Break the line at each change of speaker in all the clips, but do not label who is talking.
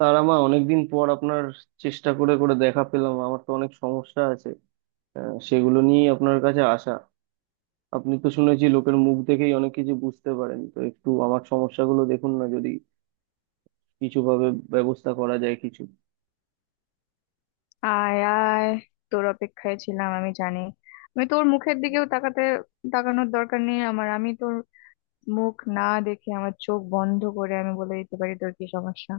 তারা মা, অনেকদিন পর আপনার চেষ্টা করে করে দেখা পেলাম। আমার তো অনেক সমস্যা আছে, সেগুলো নিয়েই আপনার কাছে আসা। আপনি তো শুনেছি লোকের মুখ দেখেই অনেক কিছু বুঝতে পারেন, তো একটু আমার সমস্যাগুলো দেখুন না, যদি কিছু ভাবে ব্যবস্থা করা যায় কিছু।
আয় আয়, তোর অপেক্ষায় ছিলাম। আমি জানি আমি তোর মুখের দিকেও তাকানোর দরকার নেই আমার। আমি তোর মুখ না দেখে আমার চোখ বন্ধ করে আমি বলে দিতে পারি তোর কি সমস্যা।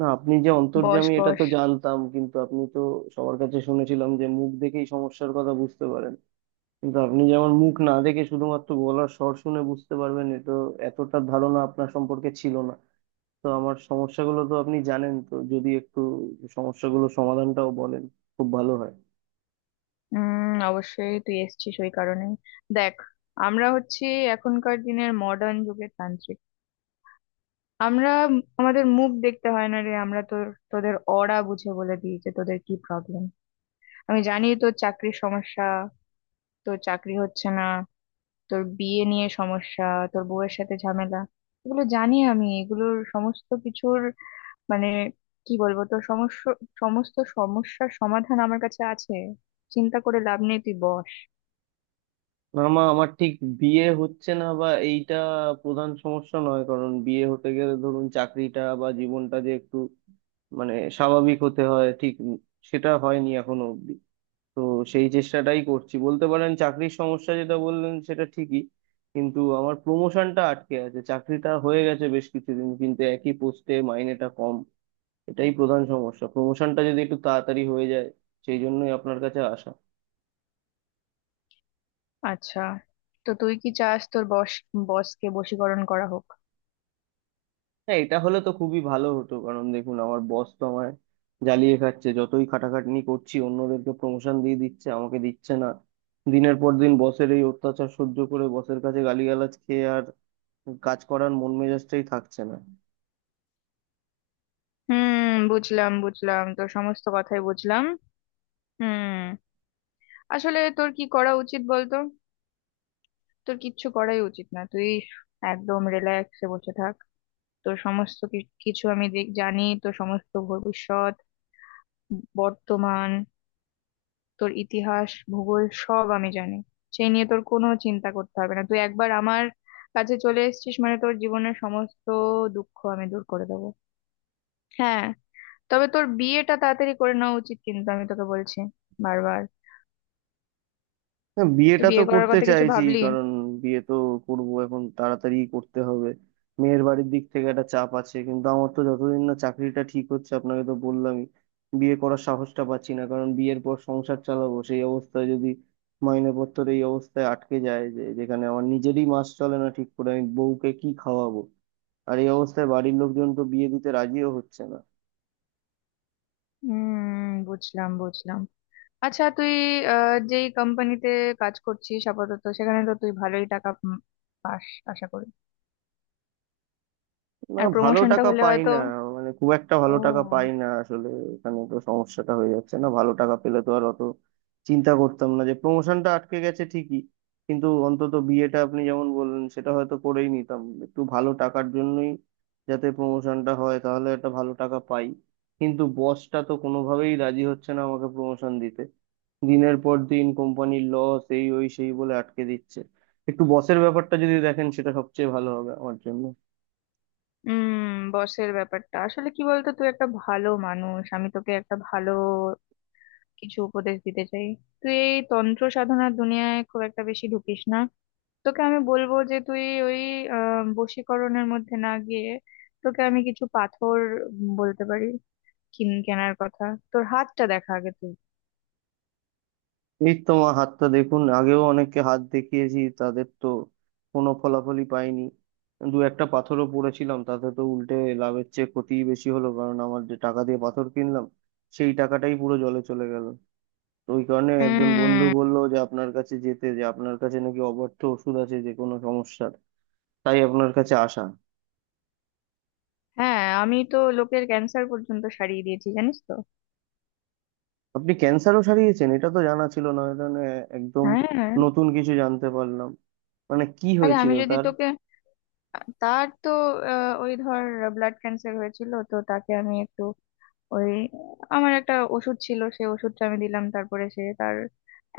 না, আপনি যে
বস
অন্তর্যামী এটা
বস।
তো জানতাম, কিন্তু আপনি তো সবার কাছে শুনেছিলাম যে মুখ দেখেই সমস্যার কথা বুঝতে পারেন, কিন্তু আপনি যে আমার মুখ না দেখে শুধুমাত্র গলার স্বর শুনে বুঝতে পারবেন, এটা এতটা ধারণা আপনার সম্পর্কে ছিল না। তো আমার সমস্যাগুলো তো আপনি জানেন, তো যদি একটু সমস্যাগুলো সমাধানটাও বলেন খুব ভালো হয়।
অবশ্যই তুই এসেছিস ওই কারণে। দেখ, আমরা হচ্ছি এখনকার দিনের মডার্ন যুগের তান্ত্রিক। আমরা আমাদের মুখ দেখতে হয় না রে, আমরা তোদের অরা বুঝে বলে দিই যে তোদের কি প্রবলেম। আমি জানি তোর চাকরির সমস্যা, তোর চাকরি হচ্ছে না, তোর বিয়ে নিয়ে সমস্যা, তোর বউয়ের সাথে ঝামেলা। এগুলো জানি আমি। এগুলোর সমস্ত কিছুর মানে কি বলবো, তোর সমস্যা, সমস্ত সমস্যার সমাধান আমার কাছে আছে। চিন্তা করে লাভ নেই, তুই বস।
না মা, আমার ঠিক বিয়ে হচ্ছে না বা এইটা প্রধান সমস্যা নয়, কারণ বিয়ে হতে গেলে ধরুন চাকরিটা বা জীবনটা যে একটু মানে স্বাভাবিক হতে হয়, ঠিক সেটা হয়নি এখনো অব্দি। তো সেই চেষ্টাটাই করছি বলতে পারেন। চাকরির সমস্যা যেটা বললেন সেটা ঠিকই, কিন্তু আমার প্রমোশনটা আটকে আছে, চাকরিটা হয়ে গেছে বেশ কিছুদিন কিন্তু একই পোস্টে মাইনেটা কম। এটাই প্রধান সমস্যা, প্রমোশনটা যদি একটু তাড়াতাড়ি হয়ে যায়, সেই জন্যই আপনার কাছে আসা।
আচ্ছা, তো তুই কি চাস, তোর বসকে বশীকরণ করা হোক?
হ্যাঁ, এটা হলে তো খুবই ভালো হতো, কারণ দেখুন আমার বস তো আমায় জ্বালিয়ে খাচ্ছে, যতই খাটাখাটনি করছি অন্যদেরকে প্রমোশন দিয়ে দিচ্ছে আমাকে দিচ্ছে না। দিনের পর দিন বসের এই অত্যাচার সহ্য করে বসের কাছে গালিগালাজ খেয়ে আর কাজ করার মন মেজাজটাই থাকছে না।
হুম, বুঝলাম বুঝলাম তোর সমস্ত কথাই বুঝলাম। হুম, আসলে তোর কি করা উচিত বলতো? তোর কিচ্ছু করাই উচিত না, তুই একদম রিল্যাক্সে বসে থাক। তো সমস্ত কিছু আমি জানি তো। সমস্ত ভবিষ্যৎ, বর্তমান, তোর ইতিহাস ভূগোল সব আমি জানি। সেই নিয়ে তোর কোনো চিন্তা করতে হবে না, তুই একবার আমার কাছে চলে এসেছিস মানে তোর জীবনের সমস্ত দুঃখ আমি দূর করে দেবো। হ্যাঁ, তবে তোর বিয়েটা তাড়াতাড়ি করে নেওয়া উচিত, কিন্তু আমি তোকে বলছি বারবার।
না,
তুই
বিয়েটা তো
বিয়ে করার
করতে
কথা কিছু
চাইছি,
ভাবলি?
কারণ বিয়ে তো করব এখন, তাড়াতাড়ি করতে হবে। মেয়ের বাড়ির দিক থেকে একটা চাপ আছে, কিন্তু আমার তো যতদিন না চাকরিটা ঠিক হচ্ছে, আপনাকে তো বললামই, বিয়ে করার সাহসটা পাচ্ছি না। কারণ বিয়ের পর সংসার চালাবো, সেই অবস্থায় যদি মাইনেপত্র এই অবস্থায় আটকে যায়, যে যেখানে আমার নিজেরই মাস চলে না ঠিক করে, আমি বউকে কি খাওয়াবো? আর এই অবস্থায় বাড়ির লোকজন তো বিয়ে দিতে রাজিও হচ্ছে না।
হুম, বুঝলাম বুঝলাম। আচ্ছা, তুই যেই কোম্পানিতে কাজ করছিস আপাতত সেখানে তো তুই ভালোই টাকা পাস আশা করি।
না,
আর
ভালো
প্রমোশনটা
টাকা
হলে
পাই
হয়তো।
না, মানে খুব একটা ভালো টাকা পাই
ও।
না আসলে। এখানে তো সমস্যাটা হয়ে যাচ্ছে, না ভালো টাকা পেলে তো আর অত চিন্তা করতাম না, যে প্রমোশনটা আটকে গেছে ঠিকই, কিন্তু অন্তত বিয়েটা আপনি যেমন বললেন সেটা হয়তো করেই নিতাম। একটু ভালো টাকার জন্যই, যাতে প্রমোশনটা হয় তাহলে একটা ভালো টাকা পাই, কিন্তু বসটা তো কোনোভাবেই রাজি হচ্ছে না আমাকে প্রমোশন দিতে। দিনের পর দিন কোম্পানির লস, এই ওই সেই বলে আটকে দিচ্ছে। একটু বসের ব্যাপারটা যদি দেখেন সেটা সবচেয়ে ভালো হবে আমার জন্য।
বসের ব্যাপারটা আসলে কি বলতো, তুই একটা ভালো মানুষ, আমি তোকে একটা ভালো কিছু উপদেশ দিতে চাই। তুই এই তন্ত্র সাধনার দুনিয়ায় খুব একটা বেশি ঢুকিস না। তোকে আমি বলবো যে তুই ওই বশীকরণের মধ্যে না গিয়ে, তোকে আমি কিছু পাথর বলতে পারি কিন কেনার কথা। তোর হাতটা দেখা আগে তুই।
এই তো মা, হাতটা দেখুন। আগেও অনেককে হাত দেখিয়েছি, তাদের তো কোনো ফলাফলই পাইনি। দু একটা পাথরও পড়েছিলাম, তাতে তো উল্টে লাভের চেয়ে ক্ষতিই বেশি হলো, কারণ আমার যে টাকা দিয়ে পাথর কিনলাম সেই টাকাটাই পুরো জলে চলে গেল। তো ওই কারণে একজন বন্ধু
উম
বলল যে আপনার কাছে যেতে, যে আপনার কাছে নাকি অব্যর্থ ওষুধ আছে যে কোনো সমস্যার, তাই আপনার কাছে আসা।
হ্যাঁ, আমি তো লোকের ক্যান্সার পর্যন্ত সারিয়ে দিয়েছি জানিস তো।
আপনি ক্যান্সারও সারিয়েছেন এটা তো জানা ছিল না, এটা নিয়ে একদম
হ্যাঁ।
নতুন কিছু জানতে পারলাম। মানে কি
আরে
হয়েছিল
আমি যদি
তার?
তোকে, তার তো ওই ধর ব্লাড ক্যান্সার হয়েছিল, তো তাকে আমি একটু ওই আমার একটা ওষুধ ছিল, সে ওষুধটা আমি দিলাম, তারপরে সে তার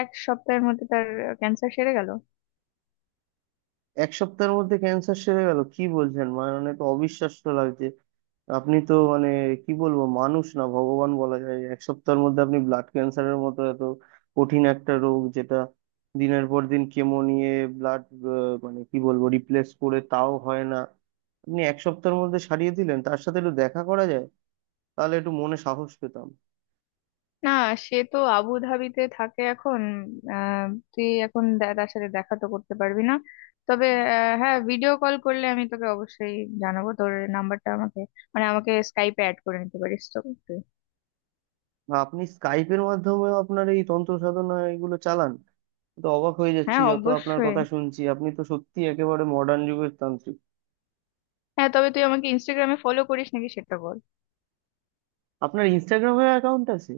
এক সপ্তাহের মধ্যে তার ক্যান্সার সেরে গেল।
এক সপ্তাহের মধ্যে ক্যান্সার সেরে গেল, কি বলছেন? মানে তো অবিশ্বাস্য লাগছে। আপনি তো মানে কি বলবো, মানুষ না ভগবান বলা যায়। এক সপ্তাহের মধ্যে আপনি ব্লাড ক্যান্সারের মতো এত কঠিন একটা রোগ, যেটা দিনের পর দিন কেমো নিয়ে ব্লাড মানে কি বলবো রিপ্লেস করে তাও হয় না, আপনি এক সপ্তাহের মধ্যে সারিয়ে দিলেন। তার সাথে একটু দেখা করা যায়? তাহলে একটু মনে সাহস পেতাম।
না, সে তো আবু ধাবিতে থাকে এখন। আহ তুই এখন তার সাথে দেখা তো করতে পারবি না। তবে হ্যাঁ, ভিডিও কল করলে আমি তোকে অবশ্যই জানাবো। তোর নাম্বারটা আমাকে, মানে আমাকে স্কাইপে অ্যাড করে নিতে পারিস তো তুই।
বা আপনি স্কাইপের মাধ্যমেও আপনার এই তন্ত্র সাধনা এগুলো চালান? তো অবাক হয়ে যাচ্ছি,
হ্যাঁ
যত আপনার
অবশ্যই।
কথা শুনছি আপনি তো সত্যি একেবারে মডার্ন যুগের তান্ত্রিক।
হ্যাঁ, তবে তুই আমাকে ইনস্টাগ্রামে ফলো করিস নাকি সেটা বল।
আপনার ইনস্টাগ্রামে অ্যাকাউন্ট আছে?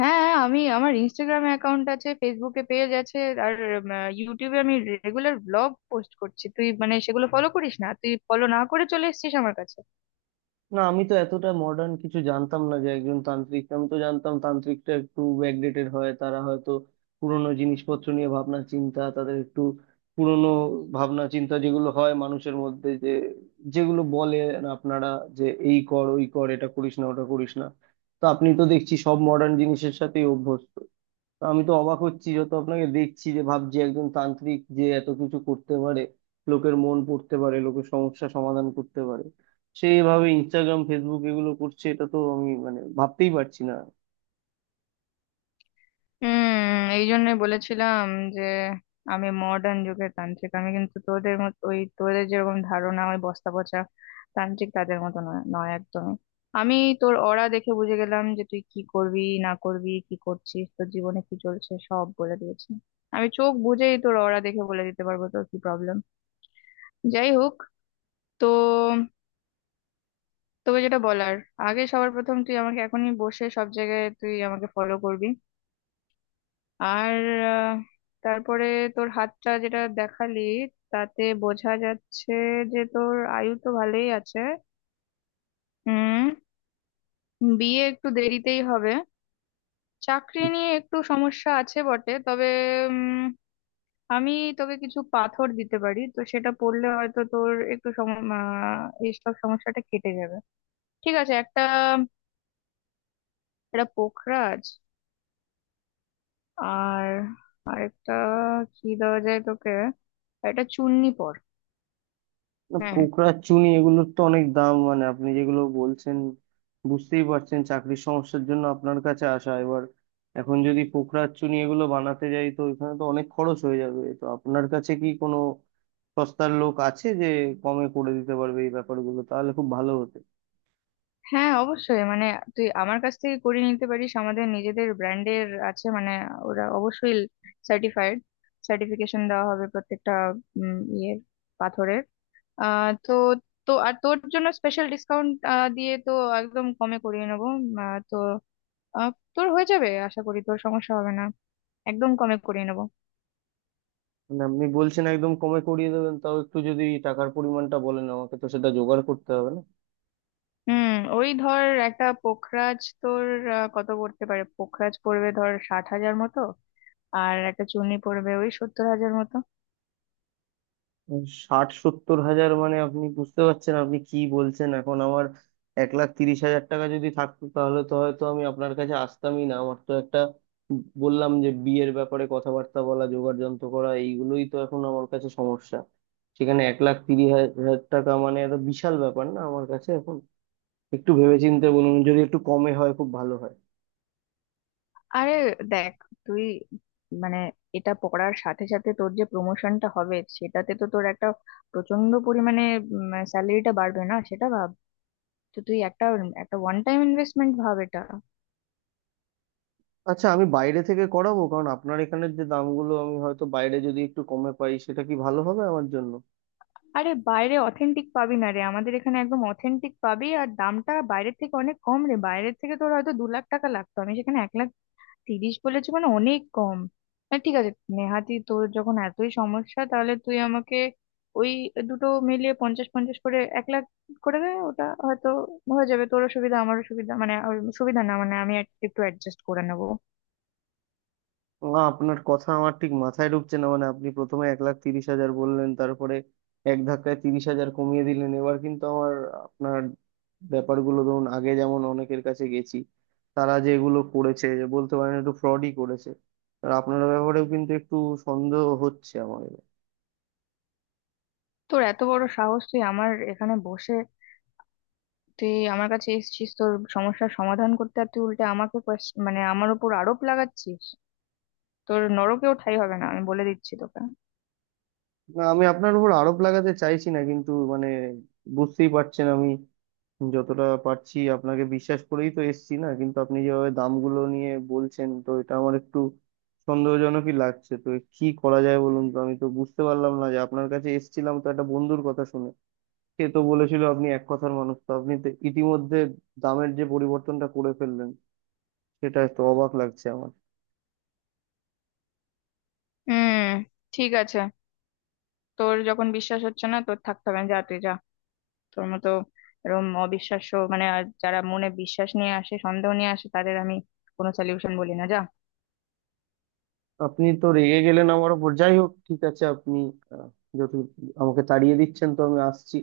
হ্যাঁ, আমি আমার ইনস্টাগ্রামে অ্যাকাউন্ট আছে, ফেসবুকে পেজ আছে। আর ইউটিউবে আমি রেগুলার ব্লগ পোস্ট করছি। তুই মানে সেগুলো ফলো করিস না, তুই ফলো না করে চলে এসেছিস আমার কাছে।
না, আমি তো এতটা মডার্ন কিছু জানতাম না যে একজন তান্ত্রিক। আমি তো জানতাম তান্ত্রিকটা একটু ব্যাকডেটেড হয়, তারা হয়তো পুরনো জিনিসপত্র নিয়ে ভাবনা চিন্তা, তাদের একটু পুরনো ভাবনা চিন্তা যেগুলো হয় মানুষের মধ্যে, যে যেগুলো বলে আপনারা, যে এই কর ওই কর, এটা করিস না ওটা করিস না। তো আপনি তো দেখছি সব মডার্ন জিনিসের সাথেই অভ্যস্ত। তো আমি তো অবাক হচ্ছি, যত আপনাকে দেখছি যে ভাবছি একজন তান্ত্রিক যে এত কিছু করতে পারে, লোকের মন পড়তে পারে, লোকের সমস্যা সমাধান করতে পারে, সে এভাবে ইনস্টাগ্রাম ফেসবুক এগুলো করছে, এটা তো আমি মানে ভাবতেই পারছি না।
হুম, এই জন্যই বলেছিলাম যে আমি মডার্ন যুগের তান্ত্রিক। আমি কিন্তু তোদের মত ওই তোদের যেরকম ধারণা ওই বস্তা পচা তান্ত্রিক, তাদের মতো নয়, নয় একদমই। আমি তোর অরা দেখে বুঝে গেলাম যে তুই কি করবি না করবি, কি করছিস, তোর জীবনে কি চলছে সব বলে দিয়েছি। আমি চোখ বুঝেই তোর অরা দেখে বলে দিতে পারবো তোর কি প্রবলেম। যাই হোক, তো তোকে যেটা বলার, আগে সবার প্রথম তুই আমাকে এখনই বসে সব জায়গায় তুই আমাকে ফলো করবি। আর আহ, তারপরে তোর হাতটা যেটা দেখালি, তাতে বোঝা যাচ্ছে যে তোর আয়ু তো ভালোই আছে। হুম, বিয়ে একটু দেরিতেই হবে, চাকরি নিয়ে একটু সমস্যা আছে বটে, তবে উম, আমি তোকে কিছু পাথর দিতে পারি তো, সেটা পড়লে হয়তো তোর একটু এইসব সমস্যাটা কেটে যাবে। ঠিক আছে, একটা এটা পোখরাজ, আর আরেকটা কি দেওয়া যায় তোকে, একটা চুন্নি পর।
না,
হ্যাঁ,
পোকড়া চুনি এগুলোর তো অনেক দাম, মানে আপনি যেগুলো বলছেন। বুঝতেই পারছেন চাকরির সমস্যার জন্য আপনার কাছে আসা, এবার এখন যদি পোকড়া চুনি এগুলো বানাতে যাই তো এখানে তো অনেক খরচ হয়ে যাবে। তো আপনার কাছে কি কোনো সস্তার লোক আছে যে কমে করে দিতে পারবে এই ব্যাপারগুলো, তাহলে খুব ভালো হতো।
হ্যাঁ অবশ্যই, মানে তুই আমার কাছ থেকে করে নিতে পারিস। আমাদের নিজেদের ব্র্যান্ডের আছে, মানে ওরা অবশ্যই সার্টিফাইড, সার্টিফিকেশন দেওয়া হবে প্রত্যেকটা ইয়ের পাথরের। তো তো আর তোর জন্য স্পেশাল ডিসকাউন্ট দিয়ে তো একদম কমে করিয়ে নেবো। তো তোর হয়ে যাবে, আশা করি তোর সমস্যা হবে না। একদম কমে করিয়ে নেবো।
মানে আপনি বলছেন একদম কমে করিয়ে দেবেন, তাও একটু যদি টাকার পরিমাণটা বলেন আমাকে তো সেটা জোগাড় করতে হবে না?
হুম, ওই ধর একটা পোখরাজ তোর কত পড়তে পারে, পোখরাজ পড়বে ধর 60,000 মতো, আর একটা চুনি পড়বে ওই 70,000 মতো।
ষাট সত্তর হাজার, মানে আপনি বুঝতে পারছেন আপনি কি বলছেন? এখন আমার 1,30,000 টাকা যদি থাকতো তাহলে তো হয়তো আমি আপনার কাছে আসতামই না। আমার তো একটা বললাম যে বিয়ের ব্যাপারে কথাবার্তা বলা, জোগাড় যন্ত্র করা, এইগুলোই তো এখন আমার কাছে সমস্যা। সেখানে 1,30,000 টাকা মানে একটা বিশাল ব্যাপার, না আমার কাছে এখন। একটু ভেবেচিন্তে বলুন, যদি একটু কমে হয় খুব ভালো হয়।
আরে দেখ, তুই মানে এটা পড়ার সাথে সাথে তোর যে প্রমোশনটা হবে সেটাতে তো তোর একটা প্রচন্ড পরিমাণে স্যালারিটা বাড়বে না সেটা ভাব। তো তুই একটা একটা ওয়ান টাইম ইনভেস্টমেন্ট ভাব এটা।
আচ্ছা, আমি বাইরে থেকে করাবো, কারণ আপনার এখানের যে দামগুলো, আমি হয়তো বাইরে যদি একটু কমে পাই সেটা কি ভালো হবে আমার জন্য?
আরে বাইরে অথেন্টিক পাবি না রে, আমাদের এখানে একদম অথেন্টিক পাবি, আর দামটা বাইরের থেকে অনেক কম রে। বাইরের থেকে তোর হয়তো 2 লাখ টাকা লাগতো, আমি সেখানে 1,30,000 বলেছো মানে অনেক কম। হ্যাঁ ঠিক আছে, নেহাতি তোর যখন এতই সমস্যা তাহলে তুই আমাকে ওই দুটো মিলিয়ে 50, 50 করে 1,00,000 করে দে, ওটা হয়তো হয়ে যাবে। তোরও সুবিধা আমারও সুবিধা, মানে আর সুবিধা না, মানে আমি একটু অ্যাডজাস্ট করে নেবো।
না, আপনার কথা আমার ঠিক মাথায় ঢুকছে না, মানে আপনি প্রথমে 1,30,000 বললেন তারপরে এক ধাক্কায় 30,000 কমিয়ে দিলেন। এবার কিন্তু আমার আপনার ব্যাপারগুলো, ধরুন আগে যেমন অনেকের কাছে গেছি, তারা যে এগুলো করেছে যে বলতে পারেন একটু ফ্রডই করেছে, আর আপনার ব্যাপারেও কিন্তু একটু সন্দেহ হচ্ছে আমার এবার।
তোর এত বড় সাহস তুই আমার এখানে বসে, তুই আমার কাছে এসেছিস তোর সমস্যার সমাধান করতে, আর তুই উল্টে আমাকে মানে আমার উপর আরোপ লাগাচ্ছিস! তোর নরকেও ঠাঁই হবে না, আমি বলে দিচ্ছি তোকে।
না, আমি আপনার উপর আরোপ লাগাতে চাইছি না, কিন্তু মানে বুঝতেই পারছেন আমি যতটা পারছি আপনাকে বিশ্বাস করেই তো এসছি। না, কিন্তু আপনি যেভাবে দামগুলো নিয়ে বলছেন, তো এটা আমার একটু সন্দেহজনকই লাগছে। তো কি করা যায় বলুন তো, আমি তো বুঝতে পারলাম না। যে আপনার কাছে এসছিলাম তো একটা বন্ধুর কথা শুনে, সে তো বলেছিল আপনি এক কথার মানুষ, তো আপনি তো ইতিমধ্যে দামের যে পরিবর্তনটা করে ফেললেন সেটা তো অবাক লাগছে আমার।
হুম, ঠিক আছে, তোর যখন বিশ্বাস হচ্ছে না, তোর থাকতে হবে না, যা, তুই যা। তোর মতো এরকম অবিশ্বাস্য, মানে আর যারা মনে বিশ্বাস নিয়ে আসে সন্দেহ নিয়ে আসে তাদের আমি কোনো সলিউশন বলি না, যা।
আপনি তো রেগে গেলেন আমার ওপর, যাই হোক ঠিক আছে আপনি, আহ, যত আমাকে তাড়িয়ে দিচ্ছেন, তো আমি আসছি।